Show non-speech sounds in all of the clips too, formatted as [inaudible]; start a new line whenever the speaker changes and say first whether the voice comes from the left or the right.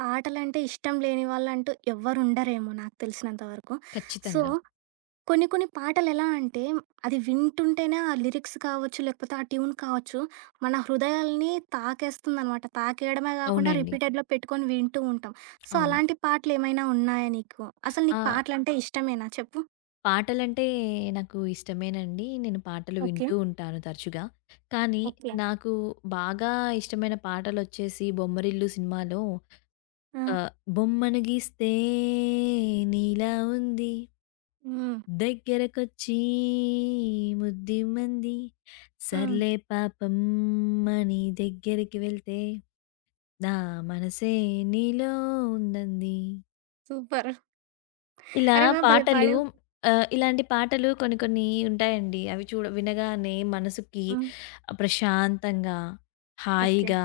right: పాటలంటే ఇష్టం లేని వాళ్ళంటూ ఎవ్వరుండరేమో నాకు తెలిసినంత వరకు. సో,
left: ఖచ్చితంగా.
right: కొన్ని కొన్ని పాటలెలా అంటే, అది వింటుంటేనే ఆ లిరిక్స్ కావచ్చు, లేకపోతే ఆ ట్యూన్ కావచ్చు, మన హృదయాల్ని తాకేస్తుందనమాట. తాకేయడమే కాకుండా
left: అవునండి.
right: రిపీటెడ్‌లో పెట్టుకొని వింటూ ఉంటాం. సో,
left: అవును.
right: అలాంటి పాటలేమైనా ఉన్నాయా నీకు? అసలు
left: ఆ!
right: నీకు పాటలంటే ఇష్టమేనా చెప్పు?
left: పాటలంటే నాకు ఇష్టమేనండి. నేను పాటలు
right: ఓకే.
left: వింటూ ఉంటాను తరచుగా. కానీ
right: ఓకే.
left: నాకు బాగా ఇష్టమైన పాటలొచ్చేసి 'బొమ్మరిల్లు' సినిమాలో
right: ఆ!
left: ఆహ్, బొమ్మను గీస్తే నీలా ఉంది.
right: హ్మ్.
left: దగ్గరకొచ్చి ముద్దిమ్మంది.
right: హ్మ్.
left: సర్లే పాపం అని దగ్గరికి వెళ్తే నా మనసే నీలో ఉందంది.
right: సూపర్.
left: ఇలా
right: అరె! వాహ్! భలే
left: పాటలు
right: పాడావు.
left: ఇలాంటి పాటలు కొన్ని కొన్ని ఉంటాయండి. అవి చూడ వినగానే మనసుకి
right: హ్మ్.
left: ప్రశాంతంగా,
right: ఓకే.
left: హాయిగా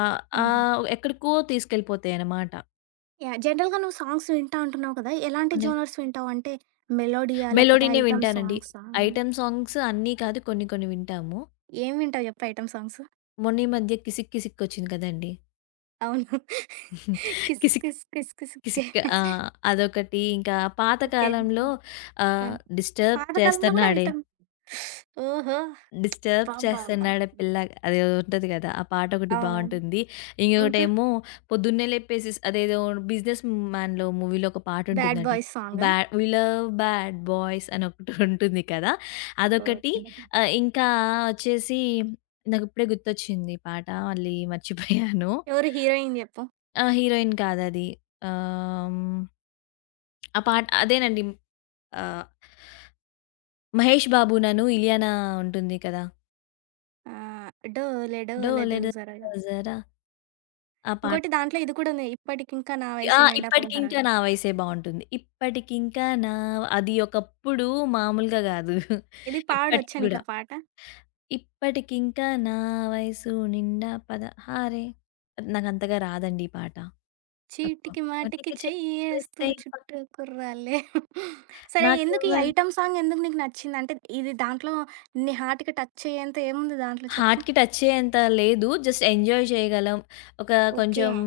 left: ఆహ్,
right: హ్మ్.
left: ఆహ్, ఎక్కడికో తీసుకెళ్ళిపోతాయన్నమాట.
right: యాహ్! జనరల్‌గా నువ్వు సాంగ్స్ వింటా అంటున్నావు కదా! ఎలాంటి
left: అంటే
right: జోనర్స్ వింటావు? అంటే మెలోడీయా? లేకపోతే
left: మెలోడీనే
right: ఐటెమ్
left: వింటానండి.
right: సాంగ్సా?
left: ఐటెమ్ సాంగ్స్ అన్నీ కాదు కొన్ని కొన్ని వింటాము.
right: ఏం వింటావు చెప్పు ఐటెమ్ సాంగ్స్?
left: మొన్న ఈ మధ్య 'కిసిక్ కిసిక్' వచ్చింది కదండీ.
right: అవును. [laughs] 'కిస్
left: 'కిసిక్
right: కిస్ కిస్ కిస్ కే'.
left: కిసిక్' అదొకటి ఇంకా పాత
right: ఓకే.
left: కాలంలో
right: ఆ!
left: ఆహ్, 'డిస్టర్బ్
right: పాతకాలంలో గూడా
left: చేస్తన్నాడే.'
right: ఐటెమ్. ఓహో!
left: డిస్టర్బ్
right: అబ్బబ్బబ్బా!
left: చేస్తున్నాడే పిల్ల అదేదో ఉంటది కదా! ఆ పాటొకటి
right: అవునవును.
left: బావుంటుంది.
right: ఇంకా
left: ఇంకొకటేమో పొద్దున్నే లేపేసి అదేదో 'బిజినెస్ మ్యాన్‌లో' మూవీలో ఒక
right: 'బ్యాడ్
left: పాటుంటుందండి.
right: బాయ్స్' సాంగా?
left: 'వి లవ్ బ్యాడ్ బాయ్స్' అని ఒకటి ఉంటుంది కదా! అదొకటి
right: ఓకే.
left: ఇంకా వచ్చేసి నాకిప్పుడే గుర్తొచ్చింది ఈ పాట. మళ్ళీ మర్చిపోయాను.
right: ఎవరు హీరోయిన్ చెప్పు?
left: హీరోయిన్ కాదది. ఆహ్, హ్మ్. ఆ పాట అదేనండి. ఆహ్, 'మహేష్ బాబు నను ఇలియానా' ఉంటుంది కదా!
right: ఆహ్, 'డోలే డోలే
left: 'డోలే
right: దిల్ జరా'.
left: డోల జరా' ఆ పాట.
right: ఇంకోటి దాంట్లో ఇది కూడా ఉంది. ఇప్పటికింకా నా వయసు నిండా పదహారా.
left: ఇప్పటికింకా నా వయసే బావుంటుంది. ఇప్పటికింకా నా అది ఒకప్పుడు మామూలుగా గాదు.
right: ఇది
left: ఇప్పటికి
right: పాడొచ్చా
left: గూడా.
right: నీకా పాట?
left: ఇప్పటికింకా నా వయసు నిండా 16ే నాకంతగా రాదండి ఈ పాట. తక్కువ.
right: చీటికి మాటికి
left: వాటికి
right: చెయ్యేస్తూ
left: చేస్తే
right: చుట్టూ కుర్రాళ్ళే. సరే ఎందుకు ఈ
left: నాకెవ్వరు
right: ఐటెమ్ సాంగ్ ఎందుకు నీకు నచ్చింది? అంటే ఇది దాంట్లో నీ హార్ట్‌కి టచ్ చేయేంత ఏముంది దాంట్లో చెప్పు?
left: హార్ట్‌కి టచ్ చేయేంత లేదు. జస్ట్ ఎంజాయ్ చేయగలం. ఒక
right: ఓకే.
left: కొంచెం
right: ఆ!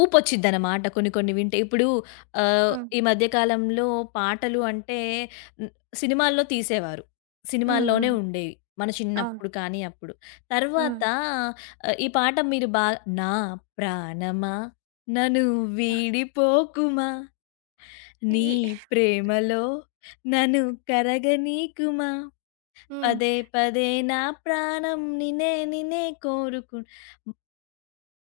left: ఊపొచ్చిద్దనమాట కొన్ని కొన్ని వింటే. ఇప్పుడు
right: హ్మ్.
left: ఈ మధ్య కాలంలో పాటలు అంటే హ్మ్, సినిమాల్లో తీసేవారు.
right: హ్మ్.
left: సినిమాల్లోనే ఉండేవి. మన
right: అవును.
left: చిన్నప్పుడు కానీ అప్పుడు.
right: హ్మ్.
left: తర్వాత ఈ పాట మీరు బా నా ప్రాణమా నను వీడిపోకుమా నీ
right: ఈ.
left: ప్రేమలో నను కరగనీకుమా
right: హ్మ్.
left: పదే పదే నా ప్రాణం నినే నినే కోరుకు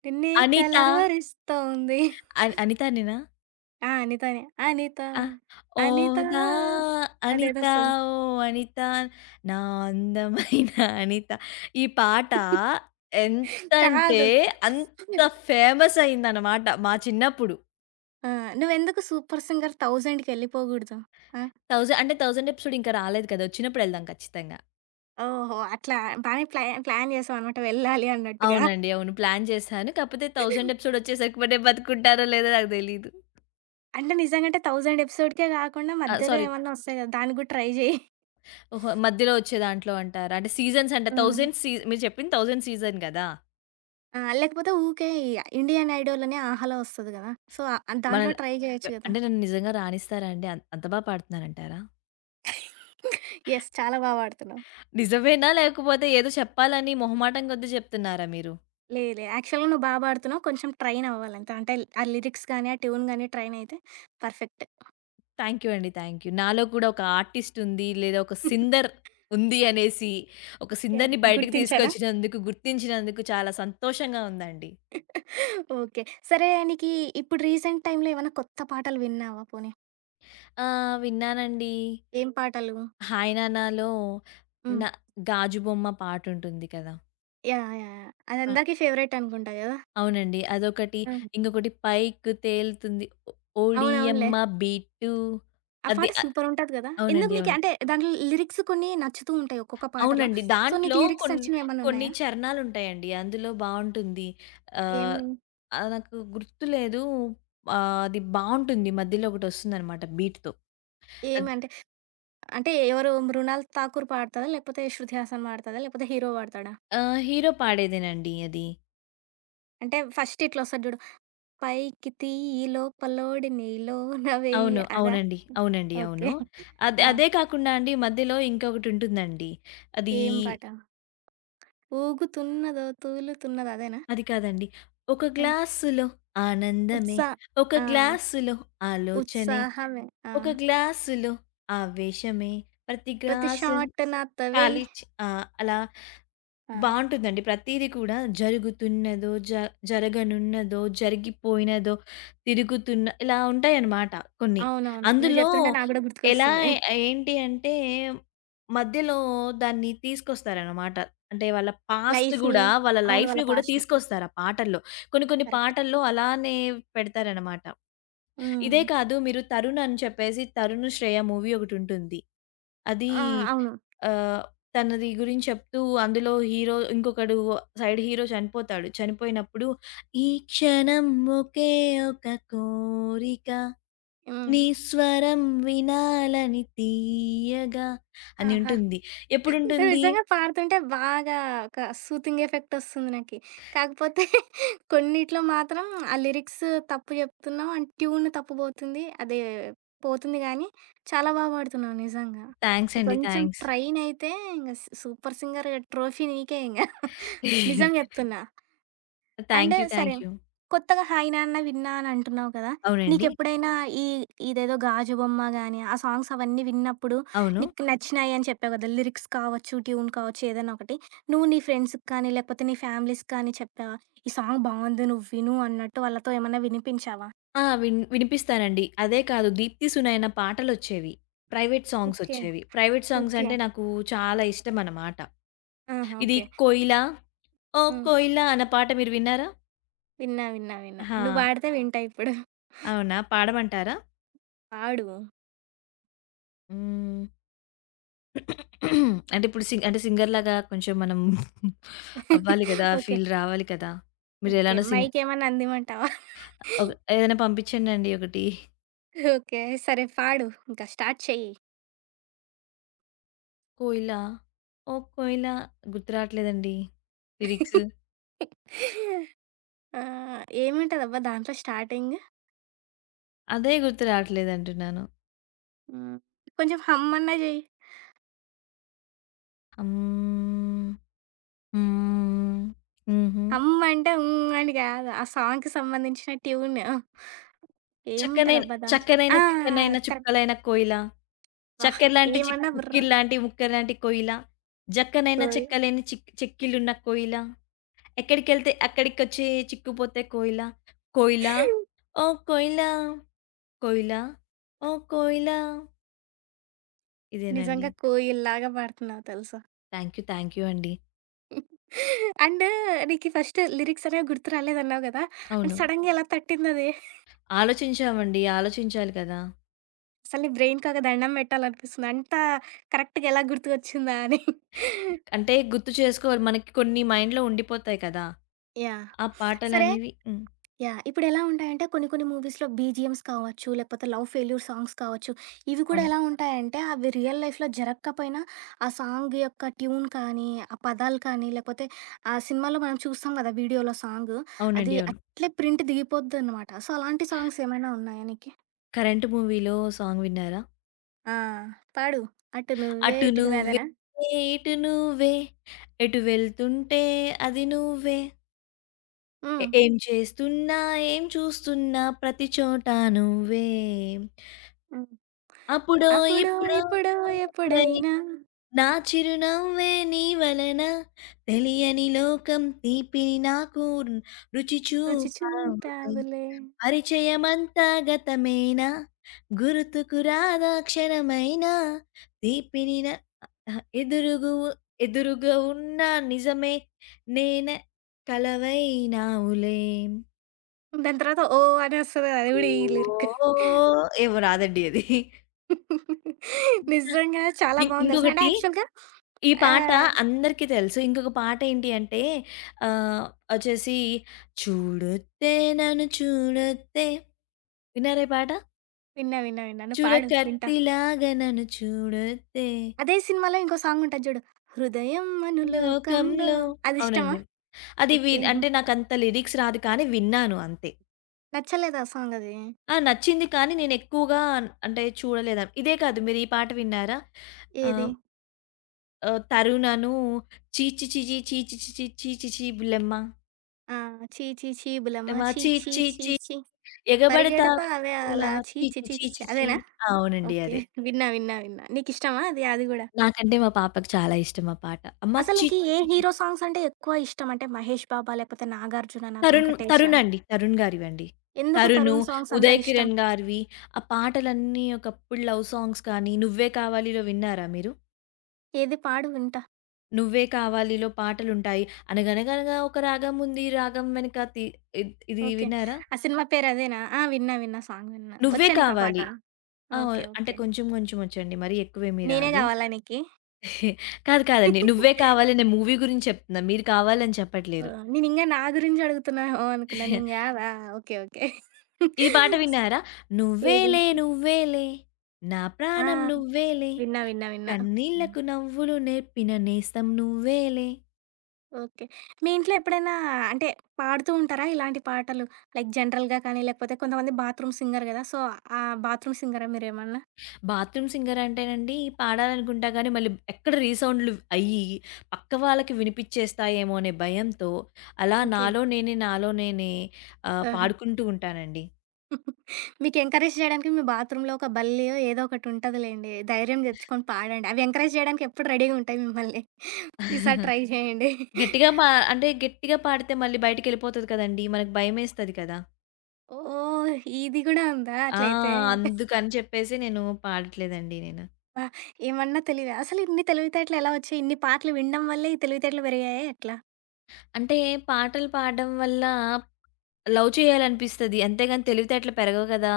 right: నిన్నే
left: అనిత
right: కలవరిస్తోంది.
left: అనిత నేనా?
right: ఆ! అనితనే. అనిత,
left: ఆ! ఓ
right: అనిత
left: నా అనిత
right: అదేదోస్తది.
left: ఓ అనిత నా అందమైన [laughs] అనిత. ఈ పాట ఎంతంటే
right: కాదు.
left: అంత ఫేమస్ అయిందనమాట మా చిన్నప్పుడు.
right: ఆ! నువ్వెందుకు సూపర్ సింగర్ 1000కి ఎళ్ళిపోగూడదు? ఆ!
left: అంటే 1000 ఎపిసోడ్ ఇంకా రాలేదు కదా! వచ్చినప్పుడు ఎళ్దాం ఖచ్చితంగా.
right: ఓహో! అట్లా బానే ప్లా ప్లాన్ చేసావనమాట వెళ్ళాలి అన్నట్టుగా.
left: అవునండి. అవును. ప్లాన్ చేశాను. కాకపోతే 1000 ఎపిసోడ్ వచ్చేసరికి మరే బతుకుంటారో లేదో నాకు తెలీదు.
right: అంటే నిజంగంటే 1000 ఎపిసోడ్‌కే కాకుండా మధ్యలో
left: సారీ.
right: ఏమన్నా వస్తాయి కదా! దానికి కూడా ట్రై చేయి.
left: ఓహో! మధ్యలో వచ్చే దాంట్లో అంటారా? అంటే సీజన్స్ అంట
right: హ్మ్.
left: 1000 సీ మీరు చెప్పింది 1000 సీజన్ కదా!
right: ఆ! లేకపోతే ఊకే ఈ 'ఇండియన్ ఐడోల్' అని 'ఆహాలో' వస్తది కదా! సో, దాంట్లో
left: మనల్
right: ట్రై
left: వ
right: చేయొచ్చు కదా!
left: అంటే నన్ను నిజంగా రాణిస్తారా అండి? అంత బా పాడుతున్నానంటారా?
right: యెస్. చాలా బా పాడుతున్నావు.
left: నిజమేనా? లేకపోతే ఏదో చెప్పాలని మొహమాటం కొద్దీ చెప్తున్నారా మీరు?
right: లే లే. యాక్చువల్‌గా నువ్వు బా పాడుతున్నావు. కొంచెం ట్రైన్ అవ్వాలంతే. అంటే ఆ లిరిక్స్ గానీ, ఆ ట్యూన్ గానీ ట్రైన్ అయితే పర్ఫెక్ట్.
left: థ్యాంక్ యూ అండి. Thank you. నాలో కూడా ఒక ఆర్టిస్ట్ ఉంది, లేదా ఒక సిందర్ ఉంది అనేసి, ఒక
right: యాహ్!
left: సిందర్‌ని బయటకి
right: గుర్తించానా?
left: తీసుకొచ్చినందుకు, గుర్తించినందుకు చాలా సంతోషంగా ఉందండి.
right: ఓకే. సరే నీకీ ఇప్పుడు రీసెంట్ టైమ్‌లో ఏమన్నా కొత్త పాటలు విన్నావా పోనీ?
left: ఆ! విన్నానండి.
right: ఏం పాటలు?
left: 'హాయ్ నానాలో'
right: హ్మ్.
left: న 'గాజు బొమ్మ' పాటుంటుంది కదా!
right: యాహ్! యాహ్! యాహ్! అదందరికీ ఫేవరెట్ అనుకుంటా గదా!
left: అవునండి. అదొకటి.
right: అవును.
left: ఇంకొకటి 'పైకి తేలుతుంది ఓ-
right: అవునవునులే.
left: ఓడియమ్మ బీటు'
right: ఆ
left: అది
right: పాట
left: అ
right: సూపరుంటది గదా! ఎందుకు
left: అవునండి.
right: నీకు
left: అవును.
right: అంటే దాంట్లో లిరిక్స్ కొన్ని నచ్చుతూ ఉంటాయి ఒక్కొక్క పాటలో.
left: అవునండి.
right: సో,
left: దాంట్లో
right: నీకు లిరిక్స్
left: కొన్ని
right: నచ్చినవేమన్నా
left: కొన్ని
right: ఉన్నాయా?
left: చరణాలుంటాయండి. అందులో బావుంటుంది. ఆహ్,
right: ఏమి
left: ఆహ్, నాకు గుర్తులేదు. అది బావుంటుంది. మధ్యలో ఒకటొస్తుందనమాట బీట్‌తో. అద్
right: ఏమంటే అంటే అంటే ఎవరు మృణాల్ ఠాకూర్ పాడతదా? లేకపోతే శృతి హాసన్ పాడతదా? లేకపోతే హీరో పాడతాడా?
left: హీరో పాడేదేనండి అది.
right: అంటే ఫస్ట్ ఇట్లొస్తది జూడు. పైకి తీయి లోపలోడి నీలోన వెయ్యి
left: అవును.
right: అదా?
left: అవునండి.
right: హ్మ్.
left: అవునండి.
right: హ్మ్. ఓకే.
left: అవును.
right: ఆ!
left: అదే కాకుండా అండి మధ్యలో ఇంకొకటుంటుందండి. అది
right: ఏం పాట? ఊగుతున్నదో తూలుతున్నదో అదేనా?
left: అది కాదండి. ఒక
right: ఆ!
left: గ్లాసులో ఆనందమే,
right: ఉత్సా
left: ఒక
right: ఆ!
left: గ్లాసులో ఆలోచనే,
right: ఉత్సాహమే. ఆ!
left: ఒక గ్లాసులో ఆవేశమే, ప్రతి
right: ప్రతి
left: గ్లాసు
right: షాట్ నాతవై.
left: కాలిచి అలా
right: ఆ!
left: బావుంటుందండి. ప్రతీది కూడా జరుగుతున్నదో, జరగనున్నదో, జరిగిపోయినదో, తిరుగుతున్న ఇలా ఉంటాయన్నమాట కొన్ని.
right: అవునవును. నువ్వు
left: అందులో
right: చెప్తుంటే నాకు గూడా
left: ఎలా
right: గుర్తుకొస్తుంది.
left: ఏంటి అంటే మధ్యలో దాన్ని తీసుకొస్తారన్నమాట. అంటే వాళ్ళ పాస్ట్
right: లైఫ్‌ని
left: గూడా వాళ్ళ
right: అవును. వాళ్ళ
left: లైఫ్‌ని గూడా
right: పాస్ట్‌ని.
left: తీసుకొస్తారు ఆ పాటల్లో. కొన్ని కొన్ని
right: కరెక్ట్.
left: పాటల్లో అలానే పెడతారన్నమాట. ఇదే
right: హ్మ్.
left: కాదు మీరు 'తరుణ్' అని చెప్పేసి 'తరుణ్ శ్రేయ' మూవీ ఒకటుంటుంది. అది
right: ఆ! అవును.
left: ఆహ్, తనది గురించి చెప్తూ అందులో హీరో ఇంకొకడు సైడ్ హీరో చనిపోతాడు. చనిపోయినప్పుడు ఈ క్షణం ఒకే ఒక కోరిక
right: హ్మ్.
left: నీ స్వరం వినాలని తీయగా అని
right: ఆహా!
left: ఉంటుంది.
right: నేను
left: ఎప్పుడుంటుంది?
right: నిజంగా పాడుతుంటే బాగా ఒక సూతింగ్ ఎఫెక్ట్ ఒస్తుంది నాకి. కాకపోతే [laughs] కొన్నిట్లో మాత్రం ఆ లిరిక్స్ తప్పు జెప్తున్నావు అండ్ ట్యూన్ తప్పు బోతుంది. అదే పోతుంది గానీ, చాలా బా పాడుతున్నావు నిజంగా.
left: థాంక్స్
right: నువ్వు
left: అండి.
right: కొంచెం
left: థాంక్స్.
right: ట్రైన్ అయితే ఇంగ స్ సూపర్ సింగర్ ట్రోఫీ నీకే ఇంగ.
left: థాంక్
right: [laughs] నిజం
left: [laughs]
right: జెప్తున్నా.
left: యూ.
right: అండ్ సరే.
left: Thank you.
right: కొత్తగా 'హాయ్ నాన్న విన్నా' అని అంటున్నావు కదా!
left: అవునండి.
right: నీకెప్పుడైనా ఈ ఇదేదో 'గాజు బొమ్మ' గాని, ఆ సాంగ్స్ అవన్నీ విన్నప్పుడు
left: అవును.
right: నీకు నచ్చినాయి అని చెప్పావు కదా! లిరిక్స్ కావచ్చు, ట్యూన్ కావచ్చు ఏదైనా ఒకటి. నువ్వు నీ ఫ్రెండ్స్‌కి కానీ, లేకపోతే నీ ఫ్యామిలీస్‌కి కానీ చెప్పావా? ఈ సాంగ్ బావుంది నువ్వు విను అన్నట్టు వాళ్ళతో ఏమన్నా వినిపించావా?
left: ఆ! విన్ వినిపిస్తానండి. అదే కాదు 'దీప్తి సునయన' పాటలొచ్చేవి. Private
right: okay.
left: సాంగ్సొచ్చేవి. Private songs
right: okay.
left: అంటే నాకు చాలా ఇష్టమనమాట.
right: ఆహా!
left: ఇది
right: ఓకే.
left: 'కోయిలా ఓ
right: హ్మ్.
left: కోయిలా' అన్న పాట మీరు విన్నారా?
right: విన్నా, విన్నా, విన్నా.
left: ఆహా!
right: నువ్వు పాడితే వింటా ఇప్పుడు.
left: అవునా? పాడమంటారా?
right: పాడు.
left: హ్మ్. [clears throat] అంటే ఇప్పుడు సింగ్ అంటే సింగర్ లాగా కొంచెం మనం అవ్వాలి
right: [laughs]
left: కదా!
right: ఓకే.
left: ఫీల్ రావాలి కదా!
right: ఓకే.
left: మీరెలానో సింగ్
right: మైక్ ఏమన్నా అందిమంటావా?
left: ఒక
right: [laughs]
left: ఏదైనా పంపించండండి ఒకటి.
right: ఓకే. సరే పాడు. ఇంకా స్టార్ట్ చెయ్యి.
left: 'కోయిలా ఓ కోయిలా' గుర్తు రావట్లేదండి లిరిక్స్.
right: ఆ! ఏముంటదబ్బా దాంట్లో స్టార్టింగ్?
left: అదే గుర్తు రావట్లేదు అంటున్నాను.
right: హ్మ్. కొంచెం హమ్ అన్నా జెయ్యి.
left: హ్మ్. హ్మ్. హుహు.
right: హమ్ అంటే హ్మ్ అని గాదు. ఆ సాంగ్‌కి సంబంధించిన ట్యూన్.
left: చక్కనైన
right: ఏముంటదబ్బా దాంట్లో?
left: చక్కనైన,
right: ఆ!
left: చిక్కనైన,
right: కరెక్ట్.
left: చుక్కలైన కోయిల.
right: వాహ్!
left: చక్కెరలాంటి
right: ఏమన్నా బుర్ర
left: ఉక్కిరిలాంటి, ముక్కెరలాంటి కోయిల. జక్కనైన
right: కోయి
left: చెక్కలేని చెక్కిళ్ళున్న కోయిల. ఎక్కడికెళ్తే అక్కడికొచ్చి చిక్కుపోతే కోయిల. కోయిల ఓ కోయిల, కోయిల ఓ కోయిల. ఇదేనండి.
right: నిజంగా కోయిల్లాగా పాడుతున్నావు తెలుసా?
left: Thank you. థాంక్ యూ అండి.
right: అండ్ నీకి ఫస్ట్ లిరిక్స్ అనేవి గుర్తు రాలేదన్నావు గదా! అండ్
left: అవును.
right: సడెన్‌గా ఎలా తట్టిందది?
left: ఆలోచించామండి. ఆలోచించాలి కదా!
right: అసలు నీ బ్రెయిన్‌కి ఒక దండం పెట్టాలనిపిస్తుంది. అంత కరెక్ట్‌గా ఎలా గుర్తుకొచ్చిందా అని?
left: అంటే గుర్తు చేసుకోవాలి. మనకి కొన్ని మైండ్‌లో ఉండిపోతాయి కదా!
right: యాహ్!
left: ఆ
right: సరే.
left: పాటలనేవి
right: యాహ్! ఇప్పుడెలా ఉంటాయంటే కొన్ని కొన్ని మూవీస్‌లో బీజీఎమ్స్ కావచ్చు, లేకపోతే లవ్ ఫెయిల్యూర్ సాంగ్స్ కావచ్చు, ఇవి కూడా
left: అవును.
right: ఎలా ఉంటాయంటే అవి రియల్ లైఫ్‌లో జరగకపోయినా ఆ సాంగ్ యొక్క ట్యూన్ కానీ, ఆ పదాలు కానీ, లేకపోతే ఆ సినిమాలో మనం చూస్తాం కదా! వీడియోలో సాంగ్
left: అవునండి.
right: అది
left: అవును.
right: అట్లే ప్రింట్ దిగిపోద్దనమాట. సో, అలాంటి సాంగ్స్ ఏమైనా ఉన్నాయా నీకి?
left: 'కరెంట్' మూవీలో సాంగ్ విన్నారా?
right: ఆ! పాడు. అటు నువ్వే
left: అటు
right: ఇటు నువ్వే
left: నువ్వే
right: అదేనా?
left: ఇటు నువ్వే ఎటు వెళ్తుంటే అది నువ్వే.
right: హ్మ్.
left: ఏం చేస్తున్నా ఏం చూస్తున్నా ప్రతి చోట నువ్వే.
right: హ్మ్.
left: అప్పుడో
right: అప్పుడో,
left: ఇప్పుడో
right: ఇప్పుడో,
left: ఎప్పుడై
right: ఎప్పుడైనా
left: నా చిరునవ్వే నీ వలన తెలియని లోకం తీపిని నాకు రుచి
right: రుచి
left: చూపావుకై.
right: చూపావులే.
left: పరిచయమంతా గతమేనా గుర్తుకు రాదా క్షణమైనా తీపిని నా- ఎదురుగు ఎదురుగా ఉన్న నిజమే నేన కలవైనావులే
right: దాని తర్వాత ఓ అనొస్తది అది గూడా ఈ లిరిక్.
left: ఓహ్! ఏమో రాదండి అది.
right: నిజంగా చాలా బావుంది తెలుసా! అంటే
left: ఇంకొకటి
right: యాక్చువల్‌గా
left: ఈ పాట
right: ఆహ్,
left: అందరికీ తెలుసు. ఇంకొక పాటేంటి అంటే ఆహ్, వచ్చేసి చూడొత్తే నన్ను చూడొత్తే విన్నారా ఈ పాట?
right: విన్నా, విన్నా, విన్నా. నువ్వు
left: చూడ
right: పాడు వింటా.
left: కత్తిలాగా నన్ను చూడొత్తే
right: అదే సినిమాలో ఇంకో సాంగ్ ఉంటది జూడు. 'హృదయం అను లోకంలో'
left: లోకంలో
right: అది ఇష్టమా?
left: అవునండి. అది వి
right: ఓకే.
left: అంటే నాకంత లిరిక్స్ రాదు కానీ విన్నాను అంతే.
right: నచ్చలేదా సాంగ్ అది?
left: నచ్చింది కానీ నేనెక్కువగా అంటే చూడలేదు. ఇదే కాదు మీరు ఈ పాట విన్నారా?
right: ఏది?
left: ఆహ్, ఆహ్, 'తరుణను' చీచి చీచి చీచి చీచి చీచి చీ బుల్లెమ్మ.
right: ఆ! ఛీ ఛీ ఛీ బులమ్మ
left: బుల్లెమ్మ
right: ఛీ
left: చీ
right: ఛీ
left: చీ
right: ఛీ
left: చీ
right: ఛీ
left: ఎగబడతా
right: పరిగెడతావే
left: ఇలా
right: అలా ఛీ
left: ఛీ
right: ఛీ
left: ఛీ
right: ఛీ
left: ఛీ
right: ఛీ ఛీ
left: ఛీ ఛీ.
right: అదేనా?
left: అవునండి.
right: ఓకే.
left: అదే.
right: విన్నా, విన్నా, విన్నా. నీకిష్టమా అది? అది గూడా?
left: నాకంటే మా పాపకి చాలా ఇష్టం ఆ పాట. అమ్మ
right: అసలు
left: ఛీ
right: నీకి
left: ఛీ
right: ఏ
left: ఛీ ఛీ.
right: హీరో సాంగ్స్ అంటే ఎక్కువ ఇష్టం? అంటే 'మహేష్ బాబా' లేకపోతే 'నాగార్జుననా',
left: తరుణ్, తరుణ్
right: 'వెంకటేషా'?
left: అండి. తరుణ్ గారివండి.
right: ఎందుకు
left: తరుణు,
right: 'తరుణ్' సాంగ్స్ అంత
left: ఉదయ్
right: ఇష్టం?
left: కిరణ్ గారివి ఆ పాటలన్నీ ఒకప్పుడు లవ్ సాంగ్స్ కానీ 'నువ్వే కావాలిలో' విన్నారా మీరు?
right: ఏది పాడు వింటా.
left: 'నువ్వే కావాలిలో' పాటలుంటాయి. 'అనగనగనగా ఒక రాగం ఉంది రాగం వెనక తి' ఇది
right: ఓకే.
left: విన్నారా?
right: ఆ సినిమా పేరు అదేనా? ఆ! విన్నా, విన్నా. సాంగ్ విన్నా.
left: 'నువ్వే
right: వచ్చా నీకా పాట?
left: కావాలి' ఆ!
right: ఓకే.
left: అంటే
right: ఓకే.
left: కొంచెం కొంచెం వచ్చండి. మరీ ఎక్కువేమీ
right: నేనే
left: రాదు.
right: కావాలా నీకి?
left: కాదు కాదండి. నువ్వే కావాలి అనే మూవీ గురించి చెప్తున్నా. మీరు కావాలని
right: ఆ!
left: చెప్పట్లేదు.
right: నేనింగా నా గురించి అడుగుతున్నావేమో అనుకున్నా. నేను కాదా? ఓకే. ఓకే.
left: ఈ పాట విన్నారా?
right: ఏది?
left: నువ్వేలే నువ్వేలే నా
right: ఆ!
left: ప్రాణం నువ్వేలే
right: విన్నా, విన్నా, విన్నా.
left: కన్నీళ్లకు నవ్వులు నేర్పిన నేస్తం నువ్వేలే.
right: ఓకే. మీ ఇంట్లో ఎప్పుడైనా అంటే పాడుతూ ఉంటారా ఇలాంటి పాటలు? లైక్ జనరల్‌గా కానీ, లేకపోతే కొంతమంది బాత్రూమ్ సింగర్ గదా! సో, ఆ బాత్రూమ్ సింగరా మీరేమన్నా?
left: బాత్రూమ్ సింగర్ అంటేనండి పాడాలనుకుంటా గానీ మళ్ళీ ఎక్కడ రీసౌండ్‌లు అయ్యి పక్క వాళ్ళకి వినిపించేస్తాయేమో అనే భయంతో అలా
right: ఓకే.
left: నాలో నేనే నాలో నేనే
right: ఆహా!
left: పాడుకుంటూ ఉంటానండి.
right: [laughs] మీకు ఎంకరేజ్ చేయడానికి మీ బాత్రూమ్‌లో ఒక బల్లియో ఏదో ఒకటి ఉంటదిలేండి. ధైర్యం తెచ్చుకొని పాడండి. అవి ఎంకరేజ్ చేయడానికి ఎప్పుడు రెడీగా ఉంటాయి మిమ్మల్ని. ఈసారి
left: [laughs]
right: ట్రై చేయండి.
left: గట్టిగా పా అంటే గట్టిగా పాడితే మళ్ళీ బయటికెళ్ళిపోతది కదండీ! మనకు భయమేస్తది కదా!
right: ఓహ్! ఇది గూడా ఉందా
left: ఆ!
right: అట్లయితే? [laughs]
left: అందుకని చెప్పేసి నేను పాడట్లేదండి నేను.
right: అబ్బా! ఏమన్నా తెలివి అసలు ఇన్ని తెలివితేటలు ఎలా వచ్చాయి? ఇన్ని పాటలు వినడం వల్లే ఈ తెలివితేటలు పెరిగాయా ఎట్లా?
left: అంటే పాటలు పాడడం వల్ల లవ్ చేయాలనిపిస్తది. అంతేగాని తెలివితేటలు పెరగవు కదా!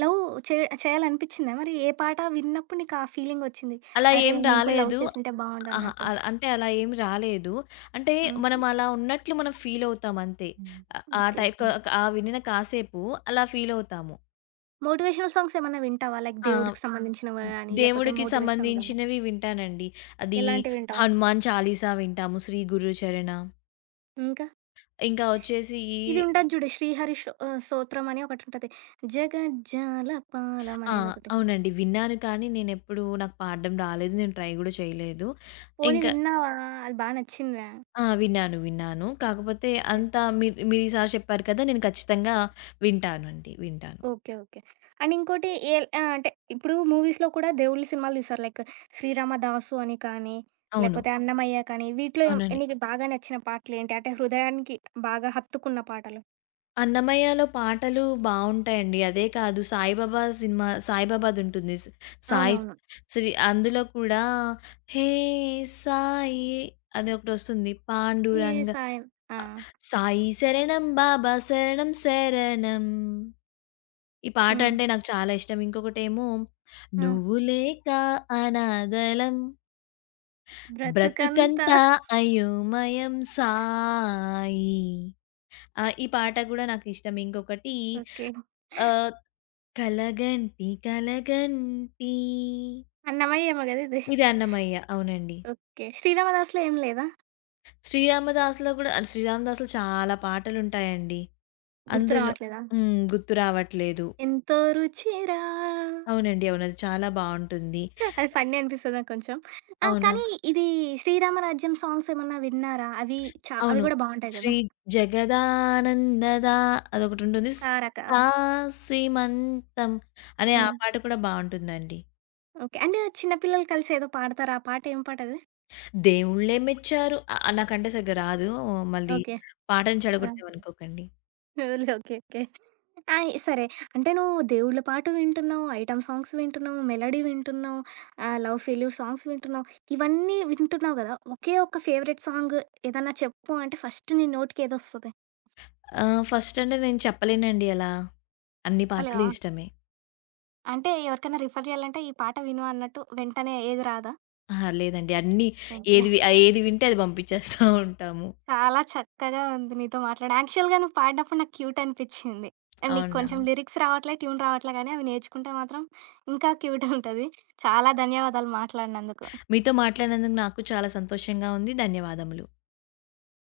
right: లవ్ చే చేయాలనిపిచ్చిందా? మరి ఏ పాట విన్నప్పుడు నీకా ఫీలింగొచ్చింది?
left: అలా
right: అరే!
left: ఏం
right: నేను కూడా లవ్
left: రాలేదు.
right: చేసుంటే
left: అహా!
right: బావుండన్నట్టు.
left: అంటే అలా ఏం రాలేదు. అంటే మనం
right: హ్మ్.
left: అలా ఉన్నట్లు మనం ఫీల్ అవుతాం అంతే.
right: హ్మ్.
left: ఆహ్, ఆ
right: ఓకే.
left: టై క
right: హ్మ్.
left: ఆ వినిన కాసేపు అలా ఫీల్ అవుతాము.
right: మోటివేషనల్ సాంగ్స్ ఏమన్నా వింటావా? లైక్
left: ఆ!
right: దేవుడికి ఆ! సంబంధించినవి గానీ, లేపోతే
left: దేవుడికి
right: మోటివేషనల్ గానీ,
left: సంబంధించినవి వింటానండి. అది
right: ఎలాంటివి వింటావు?
left: హనుమాన్ చాలీసా వింటాము, శ్రీ గురు చరణ.
right: ఇంకా
left: ఇంకా వచ్చేసి
right: ఇది ఉంటది చూడు 'శ్రీహరి షో' స్తోత్రం అని ఒకటుంటది. 'జగజ్జాల పాలం'
left: ఆ!
right: అనేదొకటి.
left: అవునండి. విన్నాను కానీ నేనెప్పుడూ నాకు పాడడం రాలేదు. నేను ట్రై గూడా చేయలేదు.
right: పోనీ
left: ఇంకా
right: విన్నావా? అది బా నచ్చిందా?
left: విన్నాను. విన్నాను. కాకపోతే అంత మీరు మీరీసారి చెప్పారు కదా! నేను ఖచ్చితంగా వింటానండి. వింటాను.
right: ఓకే. ఓకే. అండ్ ఇంకోటి ఎల్ అంటే ఇప్పుడు మూవీస్‌లో కూడా దేవుళ్ళ సినిమాలు తీస్తారు. లైక్ 'శ్రీరామదాసు' అని కానీ,
left: అవును.
right: లేకపోతే 'అన్నమయ్య' కానీ వీటిలో ఏం-
left: అవునండి.
right: నీకు బాగా నచ్చిన పాటలేంటి? అంటే హృదయానికి బాగా హత్తుకున్న పాటలు.
left: 'అన్నమయ్యలో' పాటలు బావుంటాయండి. అదే కాదు సాయిబాబా సినిమా సాయిబాబాదుంటుంది. స్ సాయి
right: అవునవును.
left: శ్రీ అందులో కూడా 'హే సాయి' అదొకటొస్తుంది.
right: ఏ
left: 'పాండురంగ'
right: సాయం. ఆ!
left: ఆహ్, 'సాయి శరణం బాబా శరణం శరణం.' ఈ పాట
right: హ్మ్.
left: అంటే నాకు చాలా ఇష్టం. ఇంకొకటేమో,
right: ఆ!
left: నువ్వు లేక అనాథలం
right: బ్రతుకంతా.
left: బ్రతుకంతా అయోమయం సాయి. ఈ పాట గూడా నాకిష్టం. ఇంకొకటి
right: ఓకే.
left: ఆహ్, కలగంటి కలగంటి
right: 'అన్నమయ్య' ఏమో గదా ఇది.
left: ఇది అన్నమయ్య. అవునండి.
right: ఓకే. 'శ్రీరామదాసు'లో ఏం లేదా?
left: శ్రీరామదాస్‌లో చాలా పాటలుంటాయండి.
right: గుర్తు
left: అందులో
right: రావట్లేదా?
left: గుర్తు రావట్లేదు.
right: ఎంతో రుచిరా.
left: అవునండి. అవును. అది చాలా బావుంటుంది.
right: అది ఫన్నీ అనిపిస్తది నాకు కొంచెం. ఆ!
left: అవునా?
right: కానీ ఇది 'శ్రీరామరాజ్యం' సాంగ్స్ ఏమన్నా విన్నారా? అవి అవి
left: అవును.
right: గూడా బావుంటాయి
left: 'శ్రీ
right: గదా!
left: జగదానందదా' అదొకటుంటుంది.
right: 'కారక.'
left: సీమంతం' అనే ఆ
right: హ్మ్.
left: పాట కూడా బావుంటుందండి.
right: ఓకే. అంటే చిన్న పిల్లలు కలిసి ఏదో పాడతారు. ఆ పాట ఏం పాటది?
left: దేవుళ్ళే మెచ్చారు నాకంటే సరిగ్గా రాదు. మళ్ళీ
right: ఓకే.
left: పాటను
right: ఆ!
left: చెడగొట్టామనుకోకండి.
right: Only okay. ఓకే. ఆ! సరే. అంటే నువ్వు దేవుళ్ళ పాట వింటున్నావు, ఐటెమ్ సాంగ్స్ వింటున్నావు, మెలోడీ వింటున్నావు, లవ్ ఫెయిల్యూర్ సాంగ్స్ వింటున్నావు. ఇవన్నీ వింటున్నావు గదా! ఒకే ఒక్క ఫేవరెట్ సాంగ్ ఏదన్నా చెప్పు అంటే ఫస్ట్ నీ నోటికి ఏదొస్తది?
left: ఫస్ట్ అంటే నేను చెప్పలేనండి అలా. అన్ని పాటలు
right: చెప్పలేవా?
left: ఇష్టమే.
right: అంటే ఎవరికైనా రిఫర్ చేయాలంటే ఈ పాట విను అన్నట్టు వెంటనే ఏది రాదా?
left: అహా! లేదండి. అన్నీ
right: ఓకే.
left: ఏది వింటే అది పంపించేస్తా ఉంటాము.
right: చాలా చక్కగా ఉంది నీతో మాట్లాడి. యాక్చువల్‌గా నువ్వు పాడినప్పుడు నాకు క్యూట్ అనిపిచ్చింది. అండ్ నీకు
left: అవునా!
right: కొంచెం లిరిక్స్ రావట్లే, ట్యూన్ రావట్లే గానీ అవి నేర్చుకుంటే మాత్రం ఇంకా క్యూట్ ఉంటది. చాలా ధన్యవాదాలు మాట్లాడినందుకు.
left: మీతో మాట్లాడినందుకు నాకు చాలా సంతోషంగా ఉంది. ధన్యవాదములు.